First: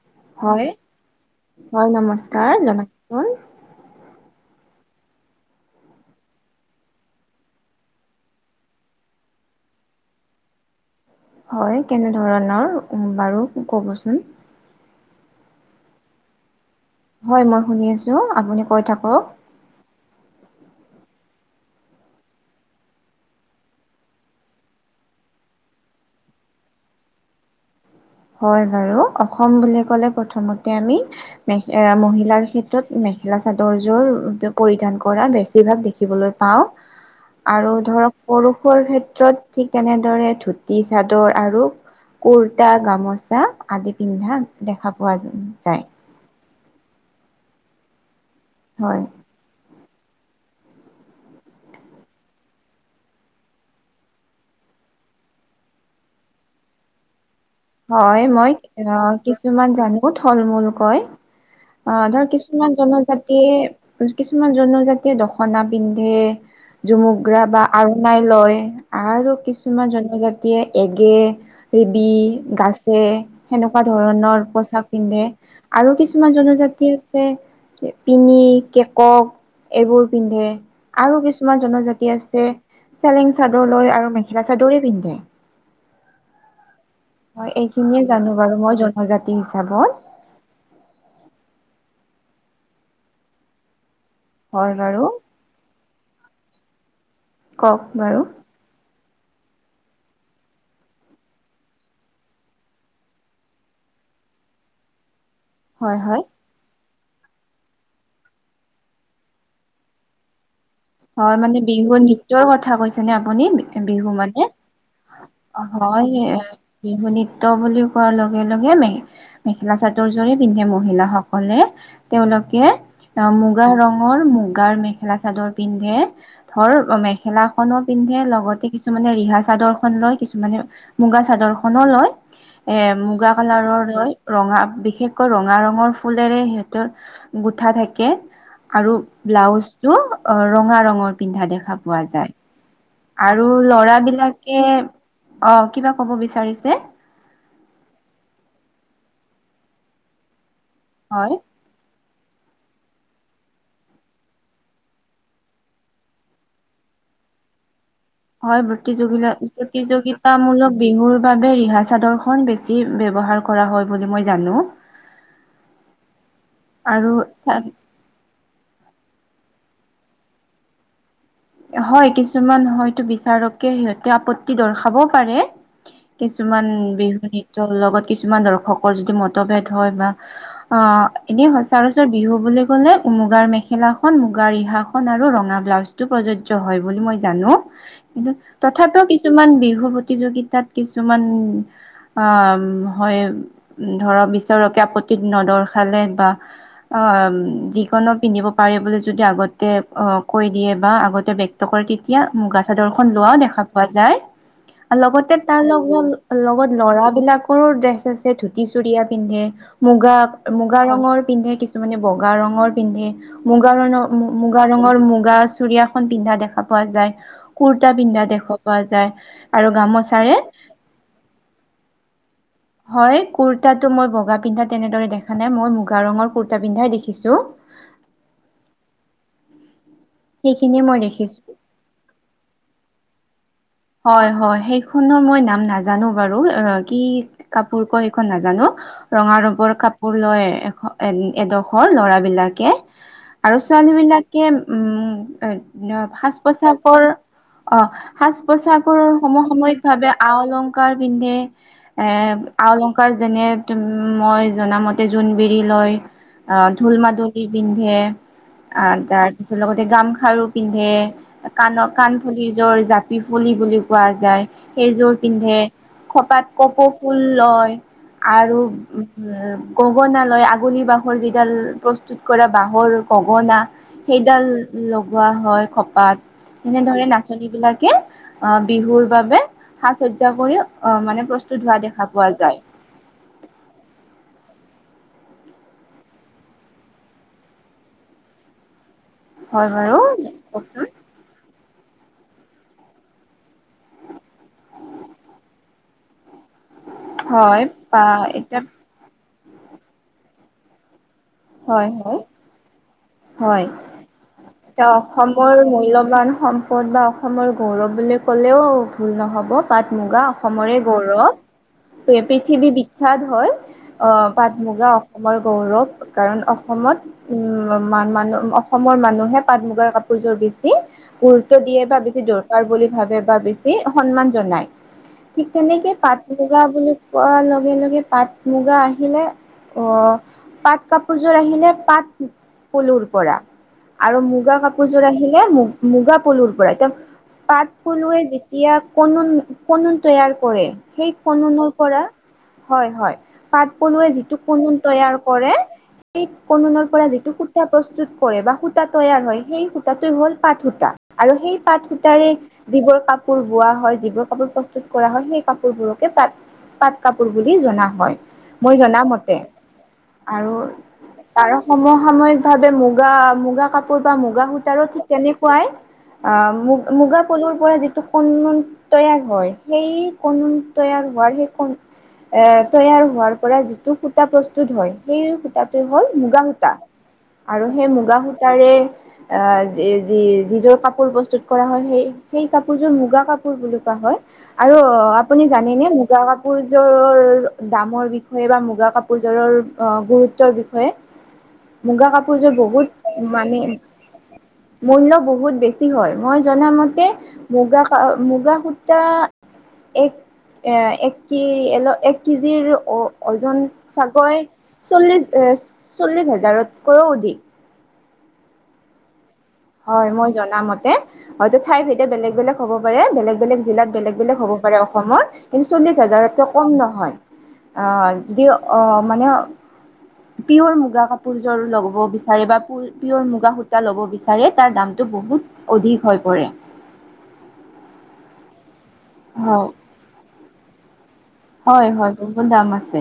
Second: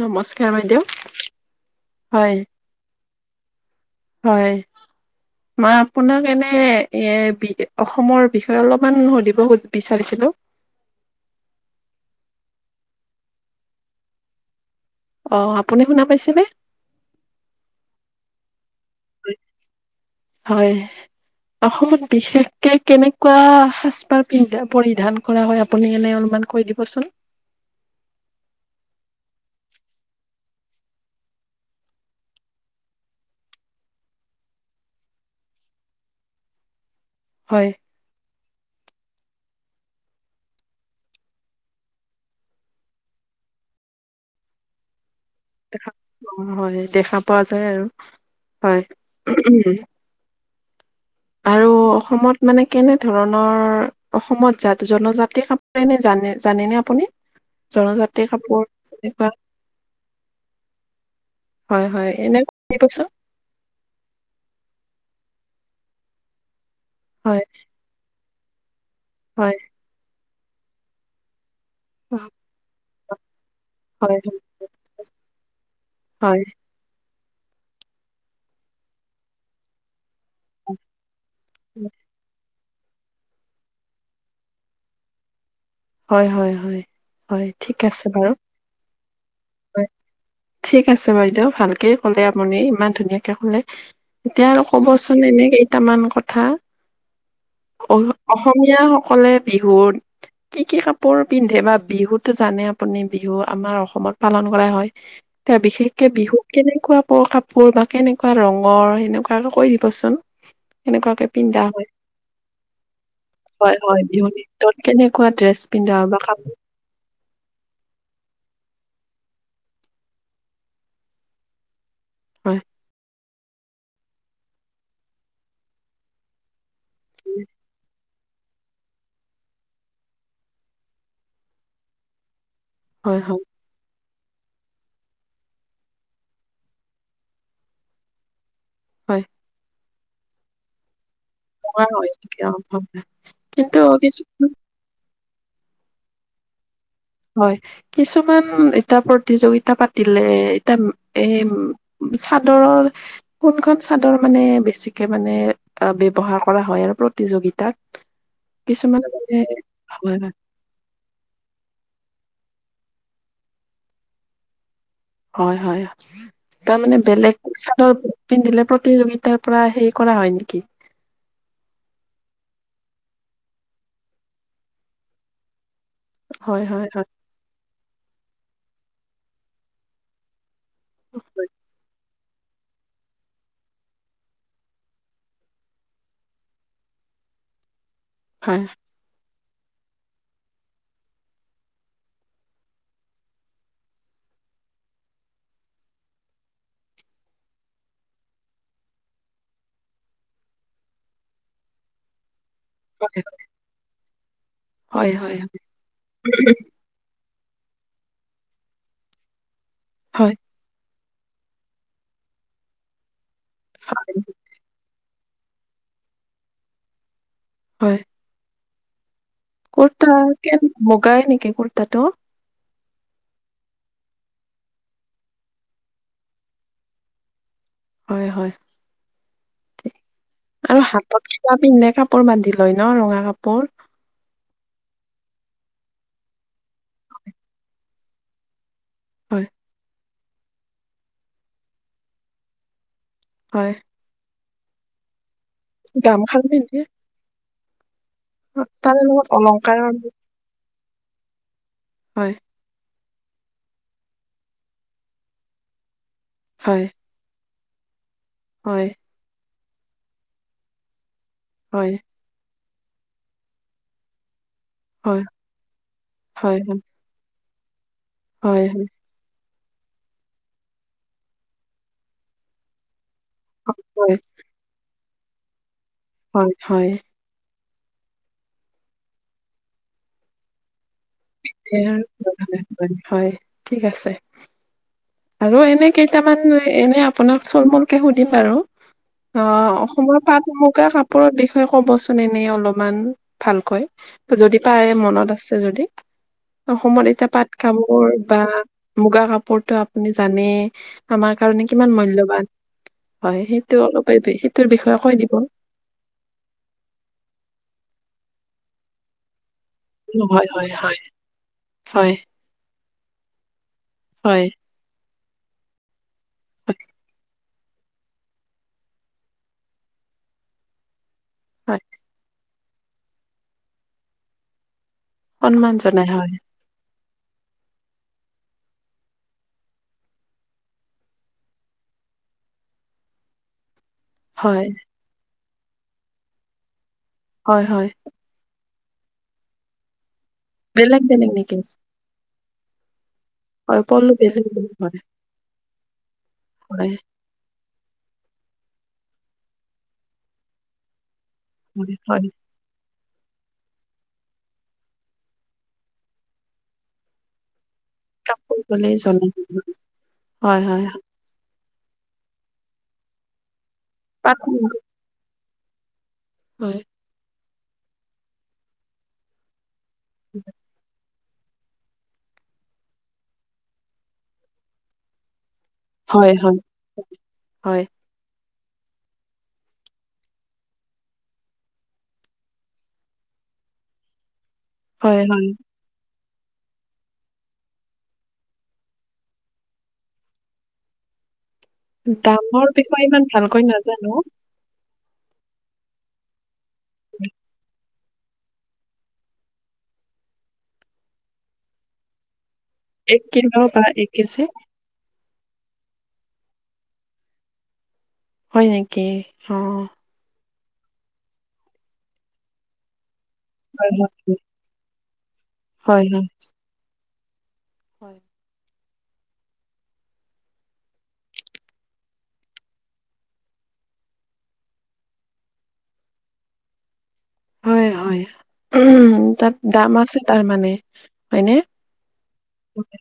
নমস্কাৰ হয়, বাইদেউ হয় নমস্কাৰ জনাওকচোন হয়। [inaudible] মই আপোনাক এনে এ, বি অসমৰ বিষয়ে অলপমান সুধিব বিচাৰিছিলো। [inaudible] হয় কেনে ধৰণৰ বাৰু ক'বচোন। অ', আপুনি শুনা পাইছেনে? হয় মই শুনি আছোঁ আপুনি কৈ থাকক। হয়। অসমত বিশেষকে কেনেকুৱা সাজপাৰ পিন্ধা পৰিধান কৰা হয় আপুনি এনে [unintelligible] [unintelligible] মান কৈ দিবচোন। হয় বাৰু অসম বুলি ক'লে প্ৰথমতে আমি এ, মহিলাৰ ক্ষেত্ৰত মেখেলা চাদৰযোৰ পৰিধান কৰা বেছিভাগ দেখিবলৈ পাওঁ। হয় আৰু ধৰক পৰুষুৰ ক্ষে [unintelligible] ঠিক তেনেদৰে ধুতি চাদৰ আৰু কুৰ্তা গামোচা আদি পিন্ধা দেখা পোৱা যায়। অ হয় দেখা পোৱা যায় আৰু হয়। আৰু অসমত মানে কেনে ধৰণৰ অসমত জাত জনজাতি কাপ জানে জানে নে [unintelligible] আপুনি। জনজাতি হয় মই কাপোৰ আ, তেনেকুৱা কিছুমান জানো থল মূল কয়। হয় অ', হয় ধৰ এনে কৈ কিছুমান দিবচোন জনজাতিয়ে কিছুমান জনজাতিয়ে দশ খনা পিন্ধে হয় জুমুগৰা বা আৰোনাই লয়। আৰু হয় কিছুমান জনজাতিয়ে এগে ৰেবি গাছে সেনেকুৱা হয়, ধৰণৰ পোচাক পিন্ধে আৰু কিছুমান হয়, জনজাতিয়ে। [unintelligible] পিনি কেকক এইবোৰ পিন্ধে আৰু কিছুমান জনজাতি আছে। চেলেং চাদৰ লৈ আৰু মেখেলা চাদৰে পিন্ধে। হয়, হয়- হয়। হয় এইখিনিয়ে জানো বাৰু মই জনজাতি হয়, হিচাপত। ঠিক আছে বাইদেউ ভালকে ক'লে আপুনি ইমান ধুনীয়াকে ক'লে এতিয়া আৰু হয় বাৰু ক'বচোন এনে কেইটামান কথা কওক বাৰু কথা অসমীয়াসকলে বিহুত কি কি কাপোৰ পিন্ধে বা বিহুতো জানে আপুনি বিহু আমাৰ অসমত পালন কৰা হয়। তে হয় বিশেষকে হয় বিহুত কেনেকুৱা কাপোৰ কাপোৰ বা কেনেকুৱা ৰঙৰ সেনেকুৱাকে কৈ দিবচোন। কেনেকুৱাকে হয় মানে পিন্ধা হয়, বিহুৰ নৃত্যয়ৰ কথা কৈছেনে আপুনি হয়, হয়, বিহু মানে। নৃত্যত কেনেকুৱা ড্ৰেছ পিন্ধা বা হয় কাপোৰ বিহু নৃত্য বুলি কোৱাৰ লগে লগে মেখেলা চাদৰ জোৰে পিন্ধে মহিলাসকলে হয়। তেওঁলোকে অ' মুগা ৰঙৰ মুগাৰ মেখেলা চাদৰ। পিন্ধে ধৰ মেখেলা খনো পিন্ধে লগতে কিছুমানে ৰিহা চাদৰ খন লয় কিছুমানে মুগা চাদৰ খনোলয় এ, হয়, মুগা হয়, কালাৰৰ লয়। ৰঙা বিশেষকৈ ৰঙা ৰঙৰ ফুলৰে সিহঁতৰ গোঠা থাকে। আৰু হয়, ব্লাউজটো ৰঙা ৰঙৰ পিন্ধা দেখা হয়, পোৱা যায়। হয়, হয়। আৰু কিন্তু লৰা কিছুমান বিলাকে অ', কিবা কব বিচাৰিছে? হয় কিছুমান এতা প্ৰতিযোগিতা পাতিলে এতা এ হয় চাদৰৰ কোনখন চাদৰ মানে বেছিকে মানে অ ব্যৱহাৰ কৰা হয় আৰু। প্ৰতিযোগিতাত। হয় কিছুমান প্ৰতিযোগিলা মানে হয় প্ৰতিযোগিতামূলক বিহুৰ বাবে ৰিহা-চাদৰখ বেছি ব্যৱহাৰ কৰা হয় বুলি মই জানো। হয় হয় তাৰ মানে আৰু বেলেগ চাদৰ পিন্ধিলে। প্ৰতিযোগিতাৰ পৰা হেই কৰা হয় নিকি? হয় কিছুমান হয়তো বিচাৰকে সিহঁতে আপত্তি দৰ্শাবও পাৰে হয় কিছুমান হয় হয় বিহু-নৃত্য লগত কিছুমান দৰ্শকৰ যদি মতভেদ হয় বা অ এনেই সচ ৰাচ বিহু বুলি ক'লে মুগাৰ মেখেলা খন মুগাৰ ৰিহা খন আৰু ৰঙা ব্লাউজ টো। প্ৰযোজ্য হয় বুলি মই জানো। কিন্তু হয় তথাপিও কিছু কিছুমান বিহু প্ৰতিযোগিতাত কিছুমান। অ', হয়। ধৰ বিচাৰকে আপত্তি নদৰ্শালে বা অ যিকোনো পিন্ধিব পাৰি বুলি যদি আগতে অ কৈ দিয়ে। বা আগতে বক্তকৰ কেতিয়া মুগা চাদৰশন লোৱাও দেখা পোৱা যায়। হয় হয় লগতে তাৰ লগ লগত ল'ৰা বিলাক। সৰু ড্ৰেছ আছে ধুতি চুৰিয়া পিন্ধে মুগা হয় মুগা ৰঙৰ। পিন্ধে কিছুমানে বগা ৰঙৰ পিন্ধে, মুগা ৰৰ মুগা ৰঙৰ মুগা। চুৰিয়াখন পিন্ধা দেখা পোৱা যায় কুুৰ্তা, হয় পিন্ধা দেখা পোৱা যায়। আৰু কুৰ্তা গামোচাৰে কে বগাই নেকি কুৰ্তাটো। হয় কুৰ্তাতটো মই বগা পিন্ধা তেনেদৰে দেখা নাই, মই মুগা ৰঙৰ কুুৰ্তা পিন্ধাই দেখিছো। হয়, হয়। আৰু সেইখিনিয়ে মই হাতত দেখিছো কিবা পিন্ধে কাপোৰ বান্ধি লয় ন ৰঙা কাপোৰ। হয়, হয়, সেইখনো মই নাম নাজানো বাৰু অ কি কাপোৰ ক সেইখন নাজানো। ৰঙা হয় ৰবৰ কাপোৰ লৈ এ এ এডোখৰ ল'ৰা বিলাকে। আৰু হয় ছোৱালী বিলাকে উম এ সাজ গামখাৰু পিন্ধে পোছাকৰ। অ', হা তাৰে উপচাগৰৰ লগত অলংকাৰৰ সমসাময়িকভাৱে আ- অলংকাৰ পিন্ধে এ হয় আ-অলংকাৰ কাৰ যেনে মই জনামতে জোনবিৰি লয় আহ হয় ঢোল মাদুল। পিন্ধে, হয় আৰ তাৰ পিছ লগতে গামখাৰু পিন্ধে। কাণৰ হয় কাণফুলি যোৰ জাপি ফুলি বুলি কোৱা যায়। সেইযোৰ হয় পিন্ধে খপাত হয় কপৌ ফুল লয়। আৰু হয় উম গগনা লয়। আগুলি বাঁহৰ যিডাল প্ৰস্তুত কৰা বাঁহৰ। পগনা হয় সেইডাল লগোৱা হয় খপাত হয় হয় তেনেধৰে নাচনী বিলাক। কি? অ', বিহুৰ বাবে সাজ- সজ্জা কৰি অ', মানে। প্ৰস্তুত পিঠ হোৱা দেখা পোৱা যায় আৰু হয় ঠিক আছে। আৰু এনে কেইটামান এনে আপোনাক চল মূলকে সুধিম বাৰু। হয় অ', বাৰু অসমৰ পাট-মূগা কওকচোন কাপোৰ বিষ কবচোন এনে অলপমান ভালকৈ যদি পাৰে মনত আছে যদি। অসমত এতিয়া পাত হয় কাপোৰ বা এতিয়া মুগা কাপোৰতটো আপুনি জানে। আমাৰ কাৰণে হয় কিমান হয় মূল্যবান। হয় সেইটো অলপ সেইটোৰ এ বিষয়ে কৈ দিব অসমৰ মূল্যবান সম্পদ বা অসমৰ গৌৰৱ বুলি। কলেও ভুল নহ'ব। পাট মুগা হয়, হয়, অসমৰে হয়, হয়, গৌৰৱ পৃথিৱী বি বিখ্যাত হয়। হয়, পাট মুগা অসমৰ গৌৰৱ কাৰণ অসমত। মান মানুহ অসমৰ মানুহে পাট মুগাৰ কাপোৰজোৰ বেছি গুৰুত্ব হয়, দিয়ে বা বেছি দৰ। বুলি ভাবে বা বেছি সন্মান জনাই ঠিক সন্মান তেনেকে জনাই পাত হয়, লগা বুলি। পোৱাৰ লগে লগে পাট মুগা আহিলে, অ পাট কাপ যোৰ আহিলে পাত পলুৰ পৰা আৰু মুগা হয়, কাপোৰযোৰ আহিলে মু মুগা পলুৰ পৰা হয়, পাট হয়, পলুৱে যেতিয়া কনুন কনুন। তৈয়াৰ কৰে বেলেগ সেই বেলেগ নেকি? খননৰ পৰা হয়, হয়। পাট হয়, পলুৱে পলো যিটো বেলেগ বেলেগ কনি হয়, তৈয়াৰ কৰে সেই কনুনৰ হয়, পৰা যিটো সুতা প্ৰস্তুত কৰে বা সূতা তৈয়াৰ হয় সেই সূতাটো হ'ল পাত সূতা। আৰু সেই পাত হয়, হয়, সূতাৰে যিবোৰ কাপোৰ কাপোৰ বোৱা হয় যিবোৰ কাপোৰ প্ৰস্তুত কৰা হয় সেই কাপোৰবোৰকে পাট পাট কাপোৰ বুলি জনা হয়। হয় কাপোৰ মই বুলি জনা জনামতে যায়। আৰু হয়, হয়, হয়, [unintelligible] সমসাময়িক ভাৱে মুগা মুগা কাপোৰ বা মুগা পাতল সূতাৰো ঠিক তেনেকুৱাই। অ' মু হয়, মুগা পলুৰ পৰা যিটো কনন তৈয়াৰ হয় সেই কন তৈয়াৰ সেই এ তৈয়াৰ হোৱাৰ পৰা যিটো সূতা প্ৰস্তুত হয় সেই তাত হ'ল হয়, মুগা হয়, সূতা আৰু হয়, সেই মুগা সূতাৰে আহ য যি যিযোৰ কাপোৰ প্ৰস্তুত কৰা হয় সেই সেই কাপোৰযোৰ মুগা কাপোৰ বুলি কোৱা হয় আৰু অ' হয়, আপুনি হয়। জানেনে মুগা কাপোৰযোৰৰ দামৰ বিষয়ে বা মুগা কাপোৰযোৰৰ গুৰুত্ব বিষয়ে মুগা কাপোৰযোৰ দামৰ বহুত বিষয়ে ইমান মানে ভালকৈ নাজানো, মূল্য বহুত বেছি হয়। মই জন মতে মুগা মুগা সূতা এক এ একল এক এক কিলো বা এক কেজি [unintelligible] এ চল্লিশ হাজাৰতকৈও অধিক হয় নেকি অ', হয় মই জামতে হয়ত ঠাই ভেদে বেলেগ বেলেগ হ'ব পাৰে বেলেগ বেলেগ জিলাত হয়, হয়, বেলেগ বেলেগ হ'ব পাৰে অসমৰ কিন্তু চল্লিশ হয়, হয়, হাজাৰতও কম নহয় অ', হয়, যদি অ' মানে পিয়ৰ মুগা কাপোৰযোৰ ল'ব বিচাৰে বা পিয়ৰ মুগা সূতা ল'ব বিচাৰে নাজানে তাৰ দামটো বহুত অধিক হৈ পৰে হয়, হয় উম তাত হয় দাম আছে তাৰ মানে। হয় হয় বহুত দাম আছে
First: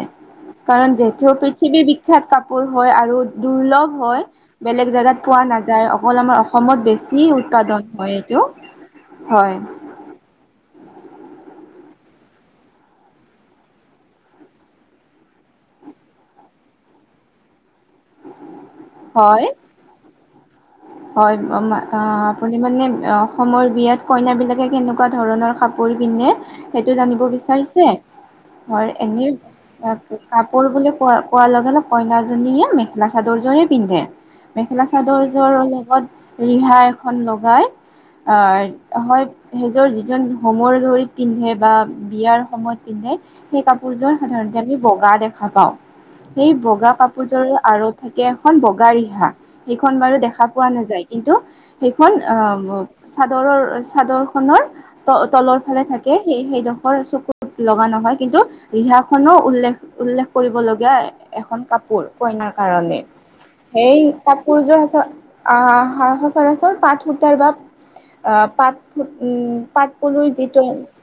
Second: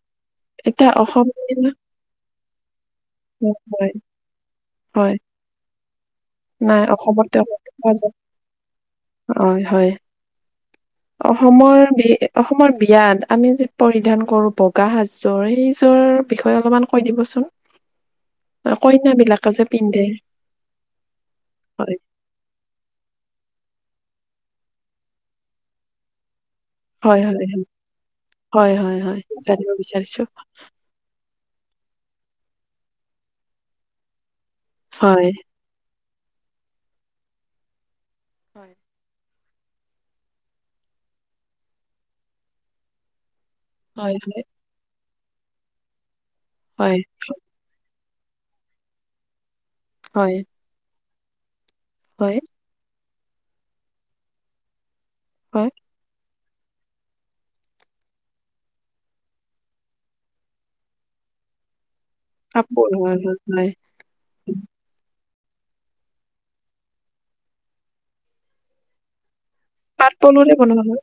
কাৰণ এতিয়া যিহেতু অসমীয়া পৃথিৱী বিখ্যাত কাপোৰ হয় আৰু দুৰ্লভ হয় বেলেগ হয়। জাগাত পোৱা নাযায় মল আমাৰ নাই অসমত বেছি অসমতে উৎপাদন পোৱা যায় হয় এইটো হয় অসমৰ বি অসমৰ বিয়াত আমি যি পৰিধান কৰো বগা সাজ সেই বিষয়ে অলপমান কৈ দিবচোন কইনা হয় বিলাকে যে পিন্ধে হয় হয় আপুনি মানে অসমৰ বিয়াত কইনা বিলাকে কেনেকুৱা ধৰণৰ কাপোৰ পিন্ধে সেইটো হয় জানিব হয় বিচাৰিছে হয় এনেই কাপোৰ বুলি কোৱা কোৱা লগে ন কইনাজনীয়ে মেখেলা চাদৰ জোৰে পিন্ধে মেখেলা চাদৰ হয় জোৰ অলপ লগত ৰিহা এখন লগাই হয় আহ হয় সেইজৰ যিজন হোমৰ গৰিত পিন্ধে বা বিয়াৰ সময়ত পিন্ধে সেই কাপোৰযোৰ হয় সাধাৰণতে আমি বগা দেখা পাওঁ। সেই বগা হয় কাপোৰযোৰ আৰু থাকে এখন বগা ৰিহা সেইখন বাৰু হয় দেখা পোৱা নাযায় কিন্তু সেইখন হয় আহ চাদৰৰ চাদৰ খনৰ ত তলৰ হয়। ফালে থাকে সেইডোখৰ চকুত লগা নহয় কিন্তু ৰিহা খনো উল্লেখ উল্লেখ কৰিব লগীয়া এখন কাপোৰ কইনাৰ কাপোৰ কাৰণে হয় হয় হয় সেই কাপোৰযোৰ আছে আহ সচৰাচৰ পাত সূতাৰ বা আহ পাত উম পাত পাট পুলুৰ পলুৰে যিটো বনোৱা হয়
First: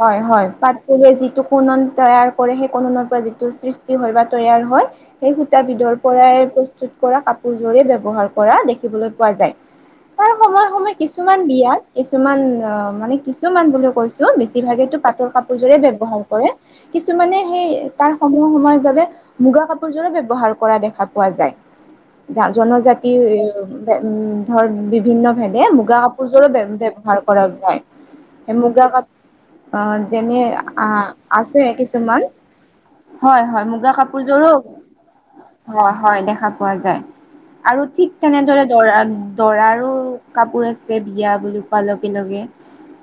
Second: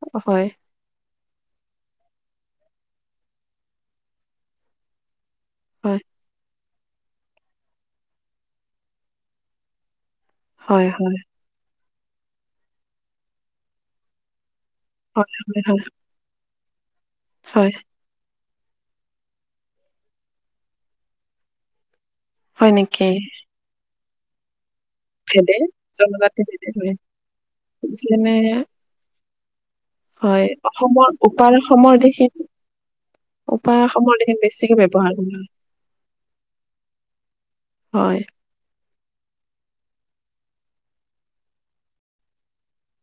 হয় হয় পাট পুলুৱে যিটো টো কনন তৈয়াৰ কৰে সেই কননৰ পৰা যিটো সৃষ্টি হয় বা তৈয়াৰ হয় সেই সূতাবিধৰ হয় পৰাই প্ৰস্তুত কৰা কাপোৰযোৰে ব্যৱহাৰ কৰা দেখিবলৈ পোৱা যায় তাৰ সময়ে হয় সময়ে হয় কিছুমান বিয়াত কিছুমান অ' মানে কিছুমান বুলি কৈছো বেছি ইভাগেটো পাটৰ হয় হয় কাপোৰজোৰে হয় ব্যৱহাৰ কৰে কিছুমানে হেই হয় তাৰ সলনি সময় বাবে মুগা কাপোৰযোৰো ব্যৱহাৰ কৰা দেখা পোৱা যায় হয় নেকি জনজাতি উম ধৰ বিভিন্ন ভেদে মুগা জনজাতি কাপোৰযোৰো ব ভেদে হয় ব্যৱহাৰ কৰা যায়। যেনে সেই মুগা কাপ অহ যেনে হয় আহ অসমৰ উপাৰ আছে অসমৰ কিছুমান দিশে হয় হয় উপাৰ মুগা অসমৰ দিশে কাপোৰযোৰো বেছিকে ব্যৱহাৰ কৰা হয় হয় দেখা পোৱা যায়। আৰু ঠিক হয়। তেনে দৰে দৰাক দৰাৰো কাপোৰ আছে বিয়া বুলি কোৱাৰ লগে লগে।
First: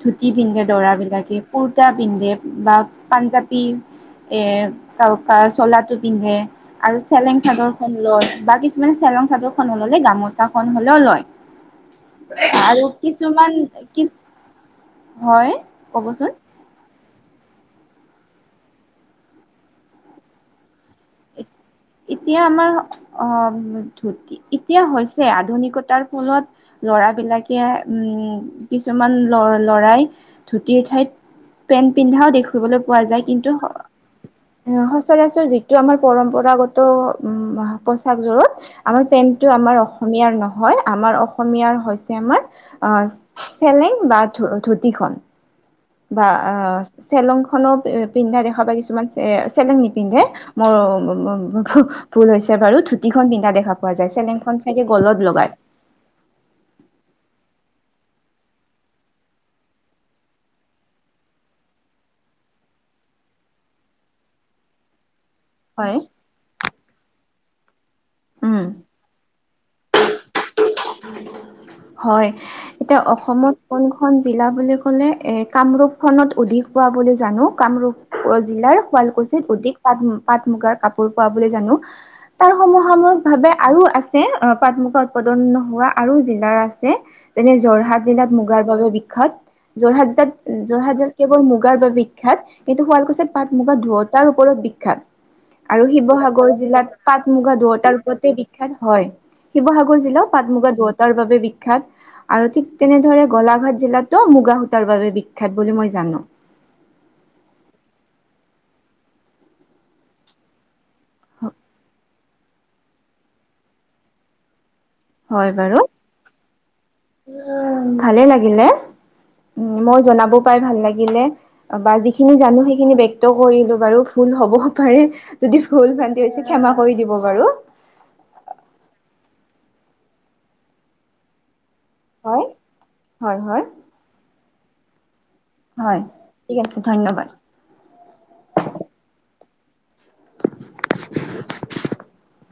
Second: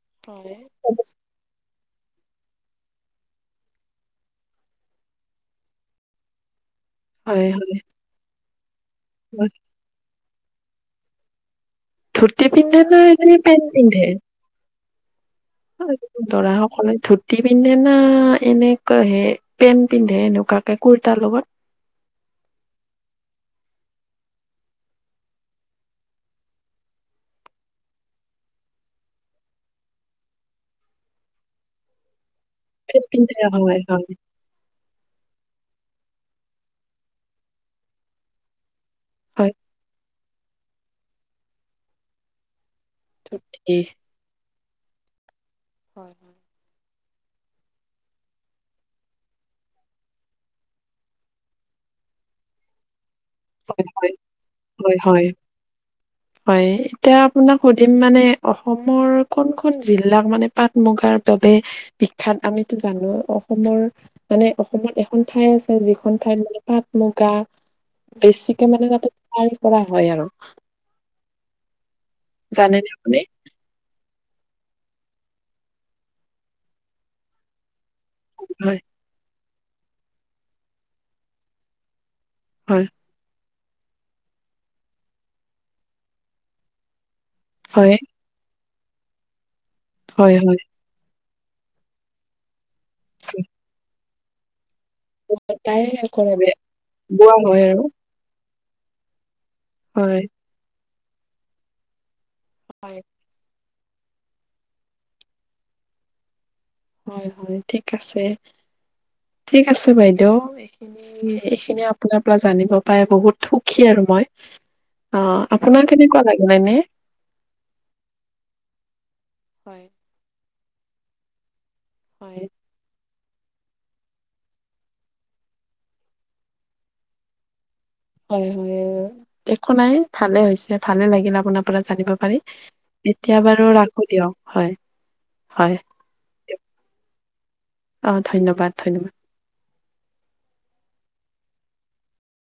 ধুতি হয়। পিন্ধে দৰা হয় বিলাকে কুৰ তা পিন্ধে বা পাঞ্জাবী এ [unintelligible] চোলাটো পিন্ধে। আৰু চেলেং হয় চাদৰ খন লয় বা কিছুমান চেলেং হয়। চাদৰ খন গামোচাখন হলেও লয় ধুতি পিন্ধে আৰু না এনে কিছুমান পেন্ট পিন্ধে? কিছ দৰা সকলে ধুতি পিন্ধে না এনেকুৱা হে পেণ্ট পিন্ধে এনেকুৱাকে কুৰ্তাৰ লগত। এতিয়া আমাৰ আহ ধুতি এতিয়া হৈছে আধুনিকতাৰ ফলত ল'ৰাবিলাকে উম কিছুমান ল ল'ৰাই ধুতিৰ ঠাইত পেণ্ট পিন্ধাও দেখো। দেখিবলৈ পোৱা পেন্ট যায় পিন্ধে কিন্তু হয় হয় হয়। সচৰাচৰ যিটো আমাৰ পৰম্পৰাগত উম পচাক যোৰ আৰু পেন্টটো হয় আমাৰ অসম অসমীয়াৰ নহয় আমাৰ অসমীয়াৰ হৈছে আমাৰ অহ হয়। চেলেং বা ধ ধু তি খন বা আহ চেলং খনো পিন্ধা দেখা পাই কিছুমান চে চেলেং নিপিন্ধে মোৰ ভুল হৈছে বাৰু। ধুতিখন পিন্ধা দেখা হয় পোৱা যায় হয় চেলেংখন চাগে হয় গলত হয় লগাই হয় এতিয়া আপোনাক ধিম মানে অসমৰ কোনখন জিলাক মানে পাট মুগাৰ বাবে বিখ্যাত আমিতো জানো অসমৰ মানে অসমত এখন ঠাই আছে হয় যিখন ঠাইত মানে পাট মুগা উম বেছিকে মানে তাতে [unintelligible] কৰা হয় আৰু। হয় জানেনে এতিয়া আপুনি অসমত কোন খন জিলা বুলি ক'লে এ কামৰূপ খনত অধিক হোৱা বুলি জানো কামৰূপ জিলাৰ হয় শুৱালকুছিত অধিক পাট পাট মুগাৰ কাপোৰ পোৱা বুলি জানো। তাৰ হয় সমসাময়িক ভাৱে আৰু আছে পাট মুগা উৎপাদন হোৱা আৰু জিলাৰ আছে যেনে হয় যোৰহাট জিলাত মুগাৰ বাবে বিখ্যাত। যোৰহাট জিতাত হয় হয় যোৰহাট জিলাত কেৱল মুগাৰ বাবে বিখ্যাত কিন্তু শুৱালকুচিত পাত মুগা ধুৱ তাৰ ওপৰত বিখ্যাত তাই আৰু কৰে বে শিৱসাগৰ জিলাত পাট বোৱা মুগা হয় আৰু ধুৱতাৰ ওপৰতে বি বিখ্যাত হয় শিৱসাগৰ হয় জিলাও পাট মুগা দুৱটাৰ বাবে বিখ্যাত। আৰু ঠিক হয় তেনেদৰে গোলাঘাট জিলাতো মুগা সূতাৰ বাবে বিখ্যাত বুলি মই জানো। হয় হয় ঠিক আছে ঠিক আছে বাইদেউ। এইখিনি আপোনাৰ পৰা জানিব পাই বহুত সুখী আৰু মই। অহ আপোনাৰ কেনেকুৱা লাগে নাই? উম ভালে লাগিলে উম হয় মই জনাব পাই ভাল লাগিলে বা যিখিনি হয় জানো সেইখিনি কৰিলো বাৰু ভুল হ'বও পাৰে যদি ভুল ভ্ৰান্তি হৈছে ক্ষমা কৰি দিব বাৰু। হয় হয় একো নাই ভালে হৈছে ভালে লাগিল আপোনাক পৰা জানিব পাৰি হয়, হয়, এতিয়া বাৰু হয়, ৰাখো দিয়ক হয়। হয় ঠিক আছে ধন্যবাদ। আহ ধন্যবাদ ধন্যবাদ। [inaudible]